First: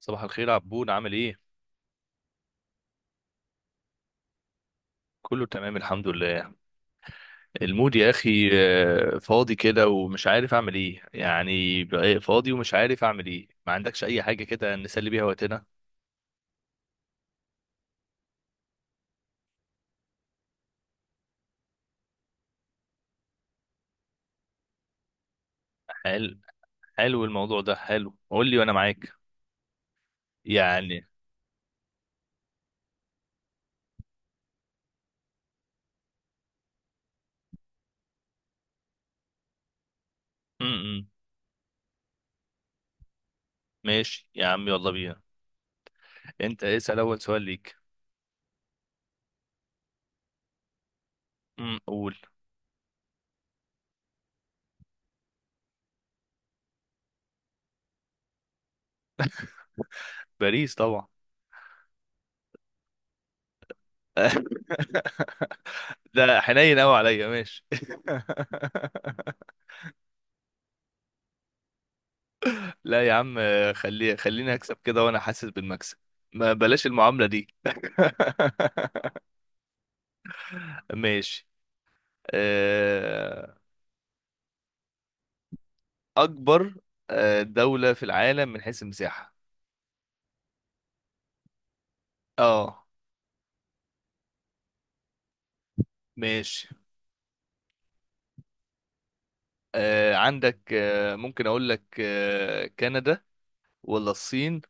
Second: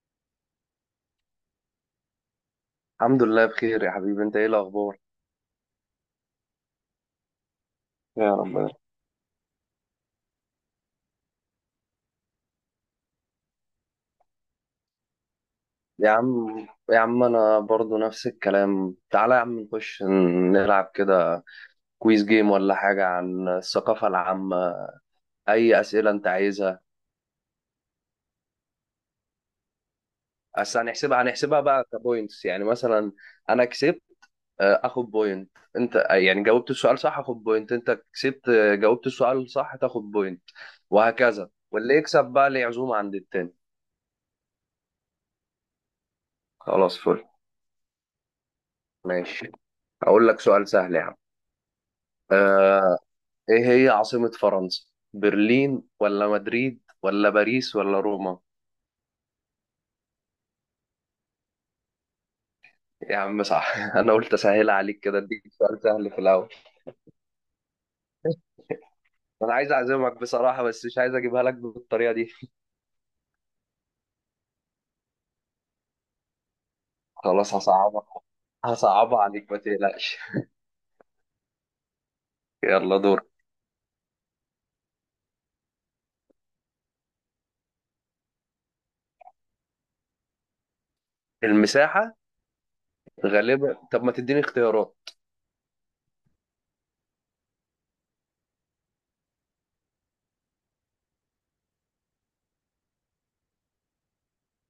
صباح الخير عبود، عامل ايه؟ الحمد لله بخير يا حبيبي، انت ايه الاخبار؟ كله تمام الحمد لله. المود يا يا رب اخي يا رب. فاضي كده ومش عارف اعمل ايه، يعني بقى فاضي ومش عارف اعمل ايه. ما عندكش اي حاجه كده نسلي بيها وقتنا؟ يا عم، يا عم انا برضو نفس الكلام. تعالى يا عم نخش نلعب كده كويز جيم ولا حاجة عن الثقافة العامة. اي اسئلة انت حلو، عايزها. حلو الموضوع ده، حلو قول لي وانا معاك بس يعني. هنحسبها، بقى كبوينتس. يعني مثلا انا كسبت، اخد بوينت. انت، يعني جاوبت السؤال صح، اخد بوينت. انت كسبت، جاوبت السؤال صح، تاخد بوينت. امم، وهكذا، واللي يكسب بقى ليه عزومة عند التاني. ماشي يا عم يلا بينا. انت خلاص، اسال اول فل. سؤال ليك. ماشي، هقول لك سؤال سهل يا عم. قول. آه، ايه هي عاصمة فرنسا؟ برلين ولا مدريد ولا باريس ولا روما؟ باريس طبعا. يا عم صح. انا قلت اسهلها عليك كده، اديك سؤال سهل في ده الاول. حنين قوي عليا، ماشي. انا عايز اعزمك بصراحة بس مش عايز اجيبها لك بالطريقة دي. لا يا عم، خليني اكسب كده وانا حاسس بالمكسب، ما بلاش المعاملة دي. خلاص هصعبها، هصعبها عليك، ما تقلقش. ماشي. يلا دور. آه، اكبر دولة في العالم من حيث المساحة. المساحة. اه غالبا. طب ما تديني اختيارات. ماشي، عندك ممكن اقول لك كندا، ولا الصين،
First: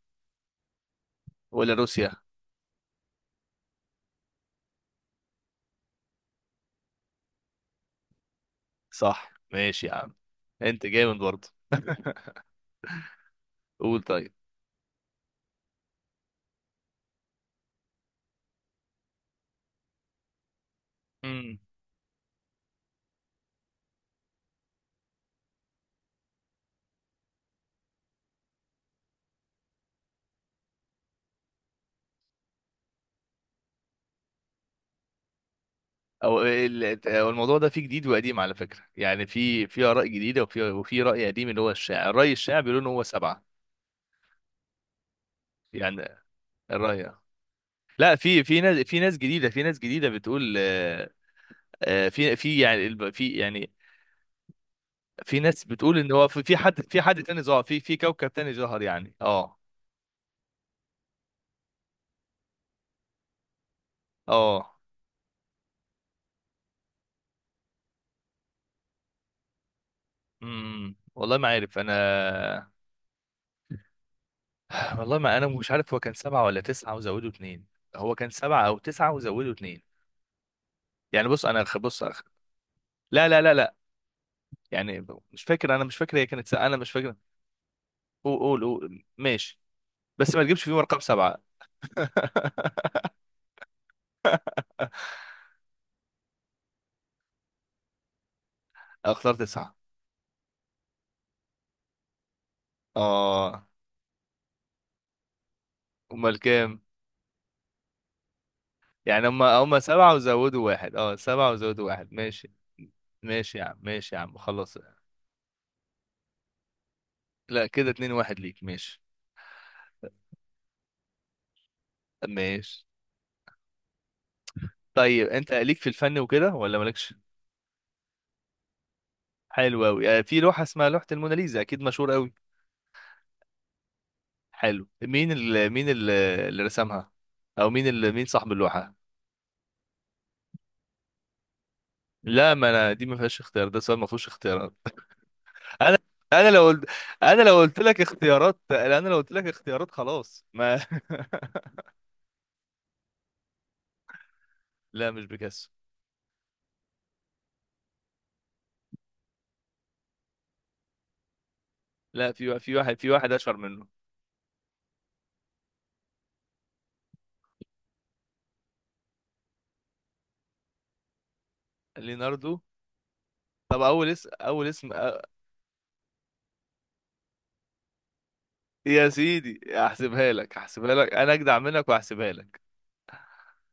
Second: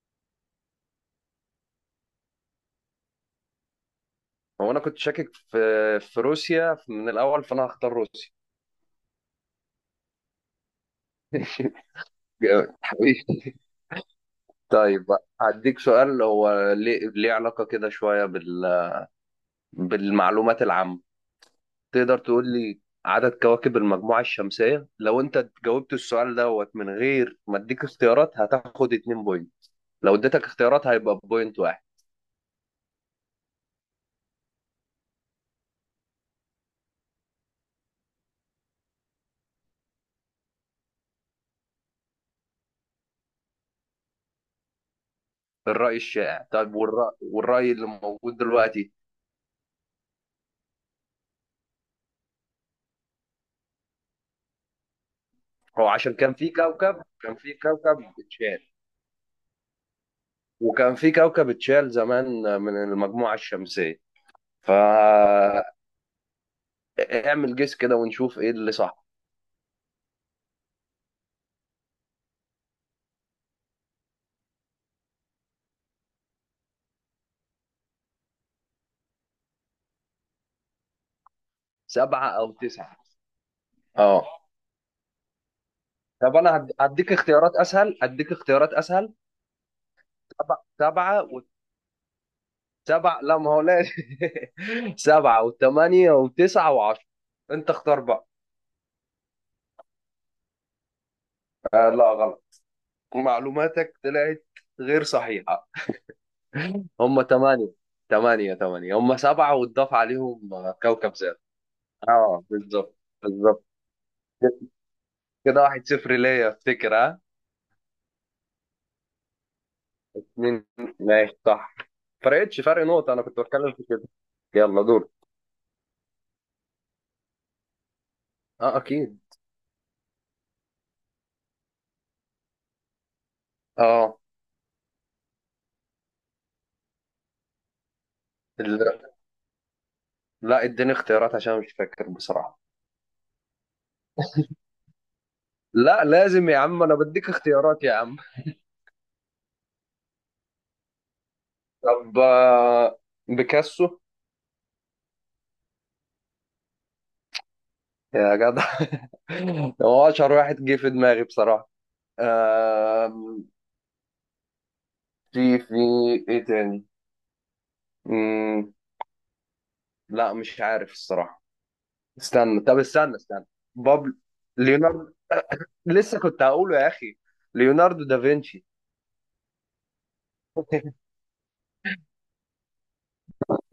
ولا روسيا. هو انا كنت شاكك في روسيا من الاول، فانا هختار روسيا. صح ماشي يا عم، انت جامد برضه. جامد حبيبي. قول طيب هديك سؤال، هو ليه، ليه علاقة كده شوية بالمعلومات العامة. طيب. تقدر تقول لي عدد كواكب المجموعة الشمسية؟ لو انت جاوبت السؤال دوت من غير ما اديك اختيارات هتاخد اتنين بوينت، لو اديتك اختيارات هيبقى بوينت واحد. أو الموضوع ده فيه جديد وقديم على فكره، يعني في اراء جديده، وفي راي قديم اللي هو الشاعر، الراي الشاعر بيقولوا ان هو سبعه الرأي يعني. الشائع؟ طيب، الراي والرأي اللي لا، موجود في ناس، دلوقتي؟ في ناس جديده، في ناس جديده بتقول في يعني في يعني، في ناس هو بتقول ان عشان هو كان في في في حد، كوكب، في حد تاني ظهر، في كوكب تاني اتشال، ظهر يعني. اه وكان في كوكب اتشال زمان من المجموعة الشمسية. اه. فاعمل جيس كده ونشوف ايه اللي صح. امم، والله ما عارف انا. والله ما انا مش عارف هو كان سبعه ولا تسعه وزودوا اتنين، هو كان سبعه او تسعه وزودوا اتنين. يعني بص انا بص سبعة او تسعة؟ لا لا لا لا، اه. يعني مش فاكر، انا مش فاكر هي طب كانت انا ساعة، انا مش هديك فاكر. اختيارات اسهل، هديك قول قول اختيارات قول اسهل. ماشي، بس ما تجيبش سبعة، فيهم رقم سبعة سبعة. وسبعة لا، ما هو لا. سبعة وثمانية وتسعة وعشرة. انت اختار بقى. اختار تسعة. آه لا، غلط. اه. معلوماتك طلعت غير صحيحة. امال كام؟ هم ثمانية. ثمانية، هم يعني هم سبعة هم واتضاف سبعة عليهم، وزودوا واحد، كوكب اه زاد. سبعة وزودوا واحد اه ماشي. بالظبط، ماشي يا بالظبط. عم، ماشي يا عم خلاص. كده واحد صفر ليا، افتكر ها؟ لا كده اتنين واحد ليك، ماشي. مين؟ ماشي، صح. فرقتش، فرق ماشي. نقطة، انا كنت بتكلم في كده. يلا دور. طيب انت ليك في الفن وكده ولا مالكش؟ اه اكيد. حلو قوي، في لوحة اسمها لوحة الموناليزا، اكيد مشهور قوي. حلو، اللي رسمها، او مين صاحب اللوحة. اه لا، اديني اختيارات عشان مش فاكر لا بصراحة. ما انا دي ما فيهاش اختيار، ده سؤال ما فيهوش اختيارات. انا، لا لازم انا يا لو عم، قلت، انا بديك انا لو قلت اختيارات يا لك عم. اختيارات، انا لو قلت لك اختيارات خلاص ما. طب، بيكاسو. لا مش بيكاسو. يا جدع. هو اشهر واحد جه في دماغي بصراحة. لا في في واحد، في واحد آم، اشهر منه. في ايه تاني؟ مم، لا مش عارف الصراحة. ليناردو. استنى، طب استنى، طب اول بابل. اسم، اول اسم ليوناردو. لسه كنت هقوله يا اخي، ليوناردو دافنشي. يا سيدي هحسبها لك، هحسبها لك، انا اجدع منك وهحسبها لك.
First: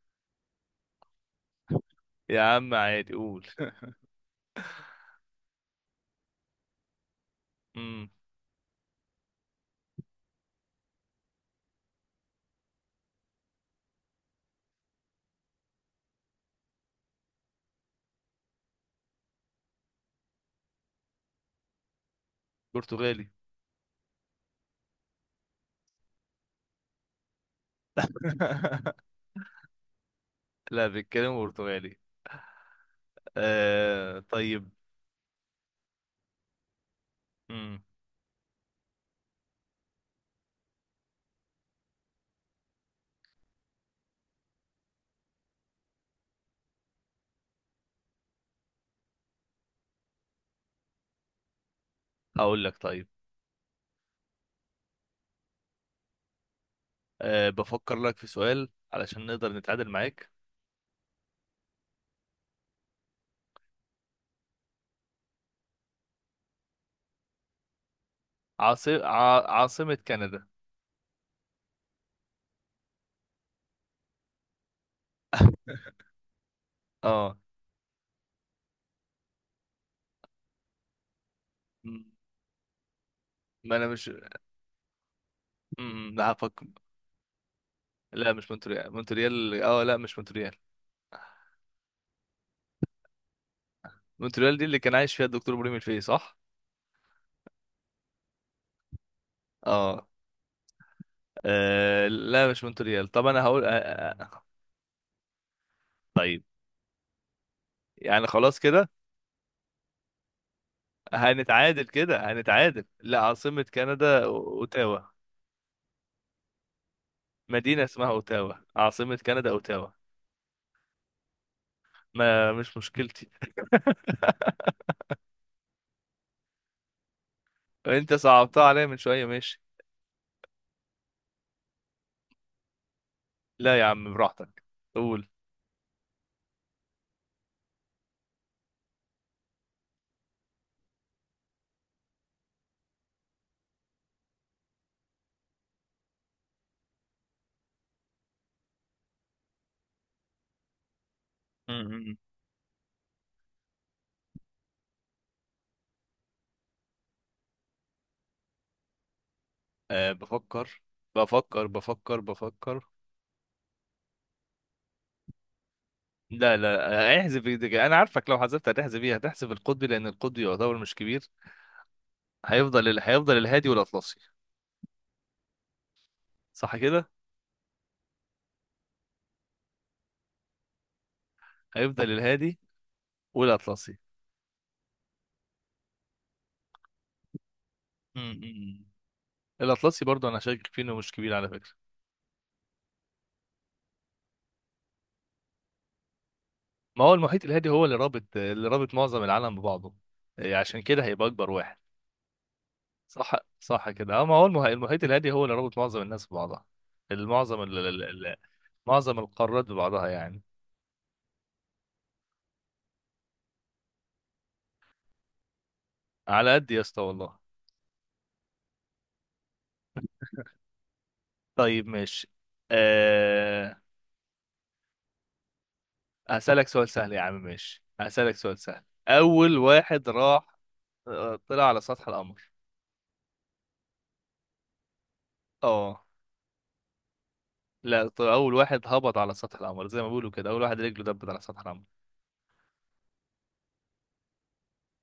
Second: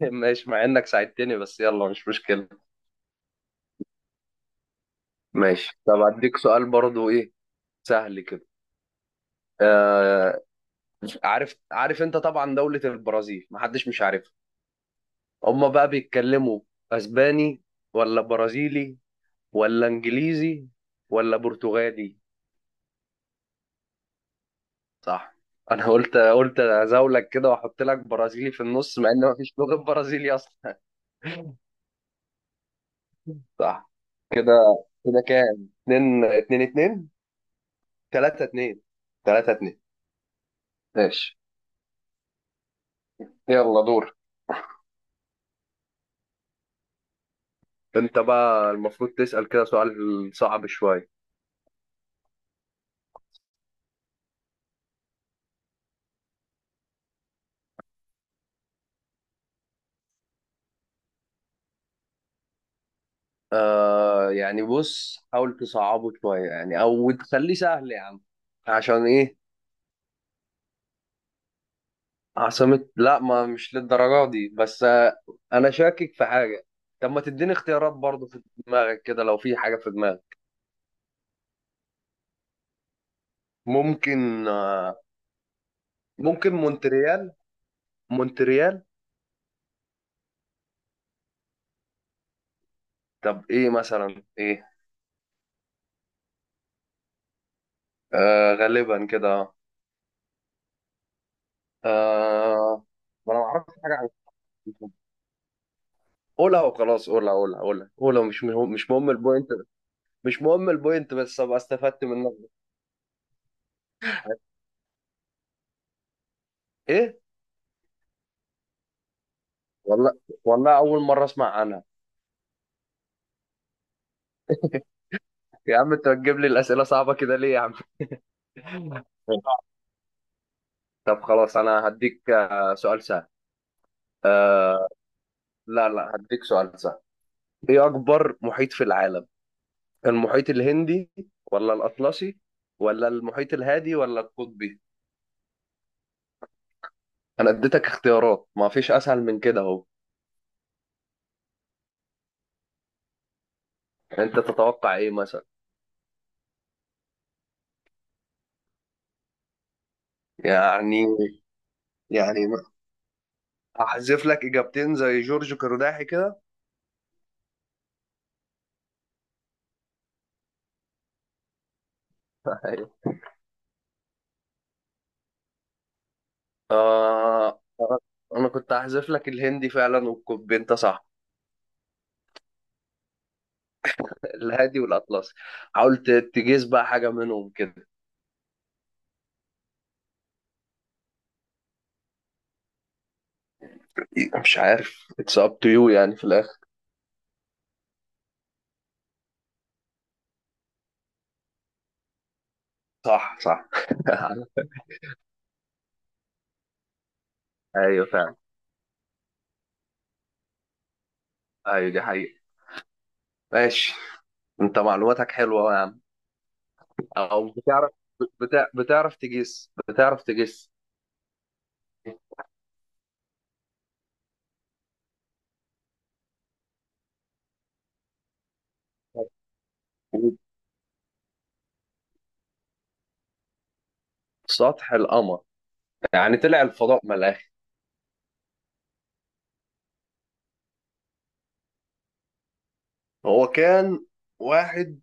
ماشي، مع انك ساعدتني بس يلا، مش يا مشكلة. عم عادي قول. ماشي، طب اديك سؤال برضو ايه، امم. سهل كده. آه، عارف، عارف انت طبعا دولة البرازيل محدش مش عارفها. هما بقى بيتكلموا اسباني ولا برازيلي ولا انجليزي ولا برتغالي؟ برتغالي. صح. انا قلت، ازولك كده واحط لك برازيلي في النص مع ان مفيش لغة برازيلي اصلا. لا بيتكلم برتغالي. صح آه كده. طيب. كده كام؟ اتنين اتنين، امم. تلاتة اتنين، تلاتة اتنين. ماشي. يلا دور. انت بقى المفروض تسأل كده سؤال صعب شوية. هقول لك طيب، آه بفكر لك في سؤال علشان نقدر نتعادل معاك. آه يعني بص، حاول تصعبه شوية يعني أو تخليه سهل يا عم. عشان إيه؟ عاصمة كندا. عاصمة؟ لا، ما مش للدرجة دي بس آه. أنا شاكك في حاجة. طب ما اه. تديني اختيارات برضه، في دماغك كده لو في حاجة في دماغك. م- ما انا مش، ممكن آه. لا ممكن هفكر. مونتريال. لا مش مونتريال. مونتريال، مونتريال اه لا مش مونتريال. طب إيه مثلا، مونتريال دي إيه؟ اللي كان عايش فيها الدكتور ابراهيم الفقي صح. آه غالبا كده آه. اه. لا مش آه، مونتريال، طب ما أنا انا ما هقول أعرفش حاجة عن. طيب. قولها وخلاص، قولها، قولها، قولها، قولها، يعني مش خلاص مهم، كده مش مهم البوينت. مش مهم البوينت، بس أبقى هنتعادل، استفدت كده منك. هنتعادل. لا عاصمة كندا اوتاوا. ايه؟ مدينة اسمها اوتاوا، عاصمة كندا اوتاوا. والله. والله اول مره اسمع عنها. ما مش مشكلتي. يا عم انت بتجيب لي الاسئله صعبه كده ليه يا عم؟ انت صعبتها عليا من شوية ماشي. طب خلاص انا هديك، سؤال سهل. لا يا عم براحتك. آه. قول. لا لا، هديك سؤال سهل. ايه اكبر محيط في العالم؟ المحيط الهندي ولا الاطلسي ولا المحيط الهادي ولا القطبي؟ انا اديتك اختيارات، ما فيش اسهل من كده اهو. امم. انت تتوقع ايه مثلا؟ أه بفكر يعني، بفكر بفكر يعني بفكر. احذف لك اجابتين زي جورج قرداحي كده. لا لا احذف إيدك. انا عارفك لو حذفت هتحذف ايه، هتحذف القطبي لان القطبي يعتبر مش كبير. هيفضل ال... هيفضل الهادي والاطلسي، صح كده. آه، أنا كنت هحذف لك الهندي فعلا والكوبي، أنت صح. هيفضل الهادي والاطلسي. الهادي والأطلسي. حاولت تجيز بقى حاجة منهم كده. امم. الاطلسي برضه انا شاكك فيه انه مش كبير على فكره. مش عارف، اتس اب تو يو يعني في الآخر. ما هو المحيط الهادي هو اللي رابط، اللي رابط معظم العالم ببعضه، عشان كده هيبقى اكبر واحد. صح. صح صح. صح كده اه، ما هو المحيط الهادي هو اللي رابط معظم الناس ببعضها، المعظم ال- ال- أيوه فعلا. ال- معظم القارات ببعضها يعني. أيوه دي حقيقة. ماشي. أنت معلوماتك حلوة يا عم. على قد يا اسطى والله. أو بتعرف، بتعرف تجيس، بتعرف تجيس. طيب ماشي. أه... هسألك سؤال سهل يا عم، ماشي هسألك سؤال سهل. أول واحد راح طلع على سطح القمر. سطح القمر؟ اه. يعني طلع الفضاء من الآخر. لا أول واحد هبط على سطح القمر زي ما بيقولوا كده، أول واحد رجله دبت على سطح القمر. هو كان واحد،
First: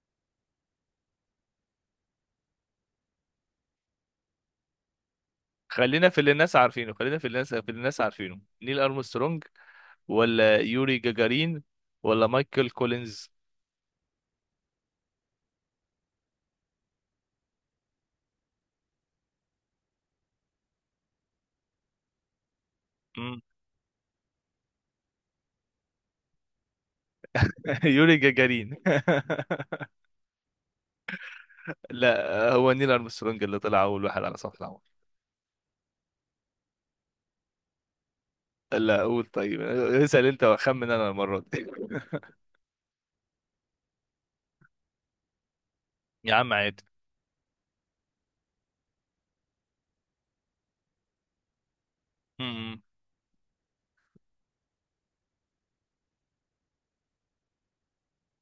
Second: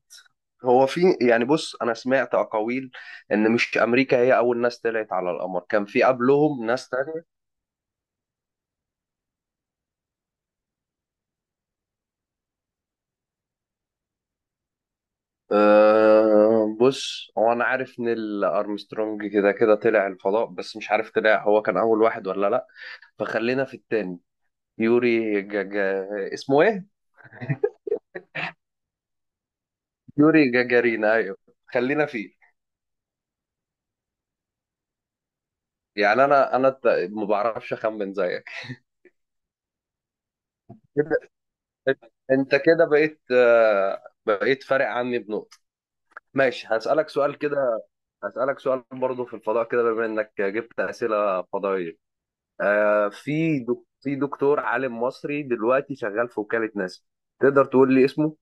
هو في يعني بص انا سمعت اقاويل ان مش امريكا هي اول ناس طلعت على القمر، كان في خلينا في اللي الناس قبلهم ناس عارفينه خلينا تانية. في اللي الناس في اللي الناس عارفينه، نيل أرمسترونج، ولا يوري جاجارين، ولا مايكل كولينز. أه بص، هو انا عارف نيل ارمسترونج كده كده طلع الفضاء بس مش عارف طلع هو كان اول واحد ولا لا. مم. فخلينا في التاني، يوري جاجا، اسمه ايه؟ يوري جاجارين. يوري جاجارين ايوه، خلينا فيه. لا هو نيل أرمسترونج اللي طلع أول واحد على سطح القمر. يعني انا، ما بعرفش اخمن زيك. لا قول طيب، اسأل انت واخمن انا كده المرة دي. انت كده بقيت، بقيت فارق عني بنقطة. يا عم ماشي، عادي. هسألك سؤال كده، هسألك سؤال برضه في الفضاء كده بما إنك جبت أسئلة فضائية. م- م. آه في في دكتور عالم مصري دلوقتي شغال في وكالة ناسا. تقدر تقول لي اسمه؟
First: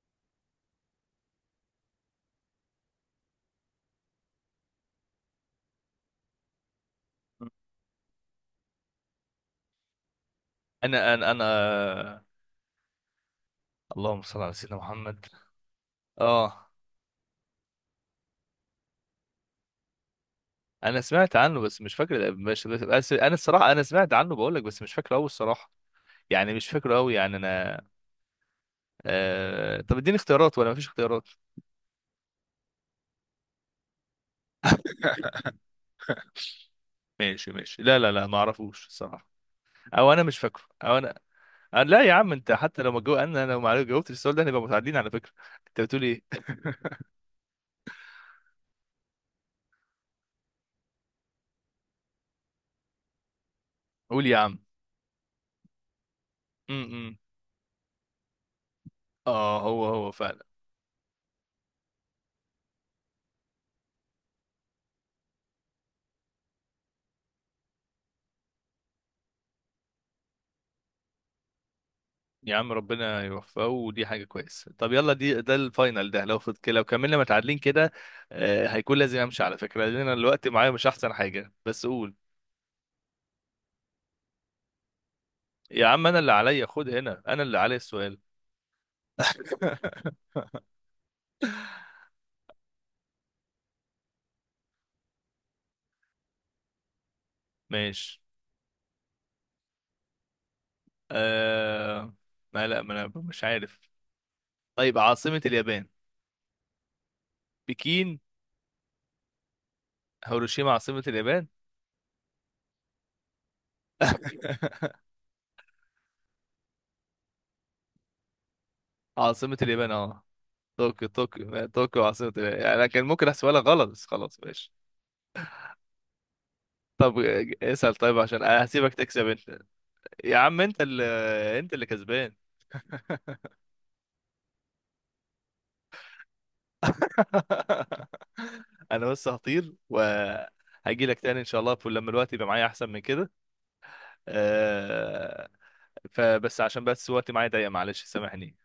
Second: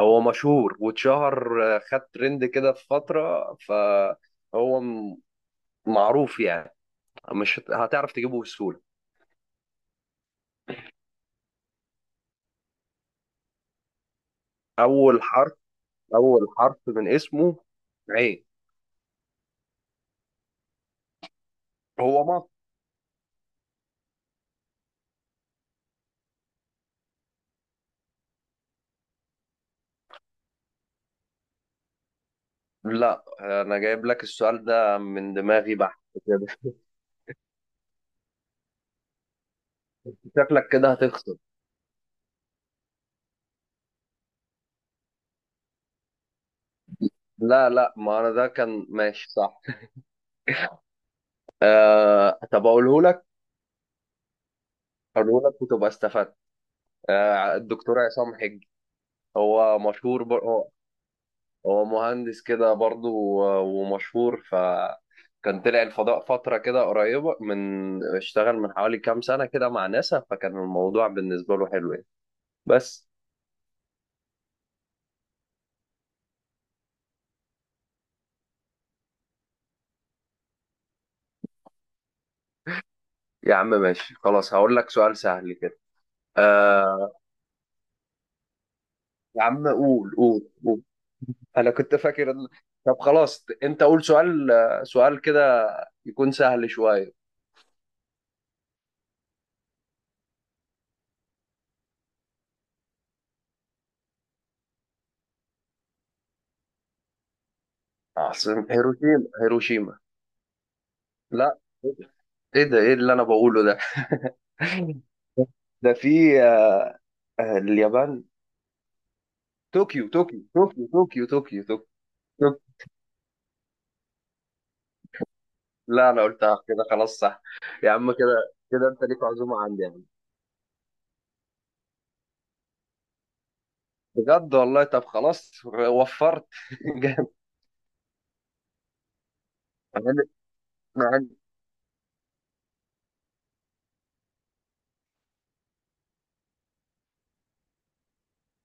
هو مشهور واتشهر، خد ترند كده في فترة، فهو معروف يعني، مش هت- هتعرف تجيبه بسهولة. انا اللهم صل على سيدنا أول محمد. حرف، أول اه. حرف من اسمه عين. انا سمعت عنه بس مش فاكر هو مصري. مش بس، بس انا الصراحة انا سمعت عنه بقول لك، بس مش فاكره قوي الصراحة. يعني مش فاكره قوي يعني انا. طب اديني اختيارات ولا مفيش اختيارات؟ لا، أنا جايب لك السؤال ده من دماغي بحت. كده ماشي ماشي، لا لا لا ما اعرفوش الصراحة، او انا مش فاكره، شكلك كده او انا. هتخسر. لا يا عم، انت حتى لو ما جو... انا لو ما جاوبتش السؤال ده هنبقى متعادلين على فكرة. انت بتقول ايه؟ لا لا، ما انا ده كان ماشي صح. آه طب اقوله لك، قول يا عم. اقوله لك وتبقى استفدت. م- م. آه، الدكتور عصام حجي. اه هو هو، هو فعلا. هو، هو مهندس كده برضه ومشهور ف، كان طلع الفضاء فترة كده قريبة من، اشتغل من حوالي كام سنة كده مع ناسا، فكان الموضوع بالنسبة له حلو يعني. يا عم بس. ربنا يوفقه ودي حاجة كويسة. طب يلا، دي ده الفاينل ده، لو فض كده لو كملنا متعادلين كده. آه هيكون لازم امشي على فكرة لان انا الوقت معايا مش احسن حاجة، بس قول. يا عم ماشي خلاص، هقول لك سؤال سهل كده. يا عم انا اللي عليا خد آه. هنا، انا اللي عليا السؤال. يا عم قول، قول، قول. انا كنت فاكر طب خلاص انت قول سؤال، سؤال كده يكون سهل شوية. ماشي. آه. ما لا، ما انا مش عارف. طيب عاصمة اليابان. بكين؟ عاصمة هيروشيما؟ هيروشيما؟ هيروشيما عاصمة اليابان؟ لا، ايه ده، ايه اللي انا بقوله ده؟ ده في، اليابان. عاصمة اليابان طوكيو، اه، طوكيو، طوكيو، طوكيو، طوكيو، طوكيو، طوكيو طوكيو طوكيو عاصمة طوكيو. اليابان. يعني انا كان ممكن احسبها لك غلط بس خلاص ماشي. لا انا قلتها كده خلاص، طب صح. يا اسأل عم طيب، كده عشان انا كده هسيبك انت ليك تكسب انت. عزومة عندي يا عم. يا عم انت اللي كسبان. بجد والله. طب خلاص وفرت. جامد. انا بس هطير أنا- أنا- وهجي لك عندي- تاني ان شاء الله لما الوقت يبقى معايا احسن من كده. آه، فبس عشان، بس وقتي معايا ضيق معلش سامحني.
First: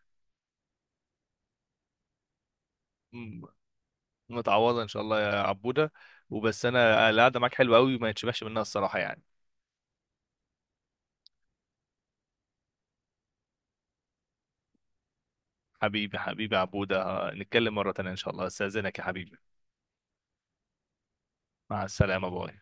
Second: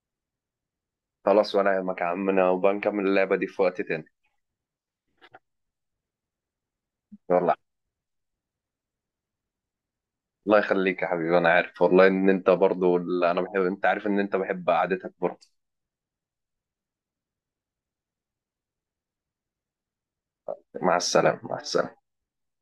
خلاص، وانا يهمك يا عمنا، وبنكمل اللعبة م- دي في وقت تاني. متعوضة ان شاء الله يا عبودة. وبس انا القعدة معاك والله. حلوة قوي وما يتشبعش منها الصراحة يعني. الله يخليك يا حبيبي، انا عارف والله ان انت برضو، انا بحب، انت عارف ان انت بحب قعدتك برضو. حبيبي عبودة، نتكلم مرة تانية ان شاء الله، استاذنك يا حبيبي. مع السلامة، مع مع السلامة. السلامة باي.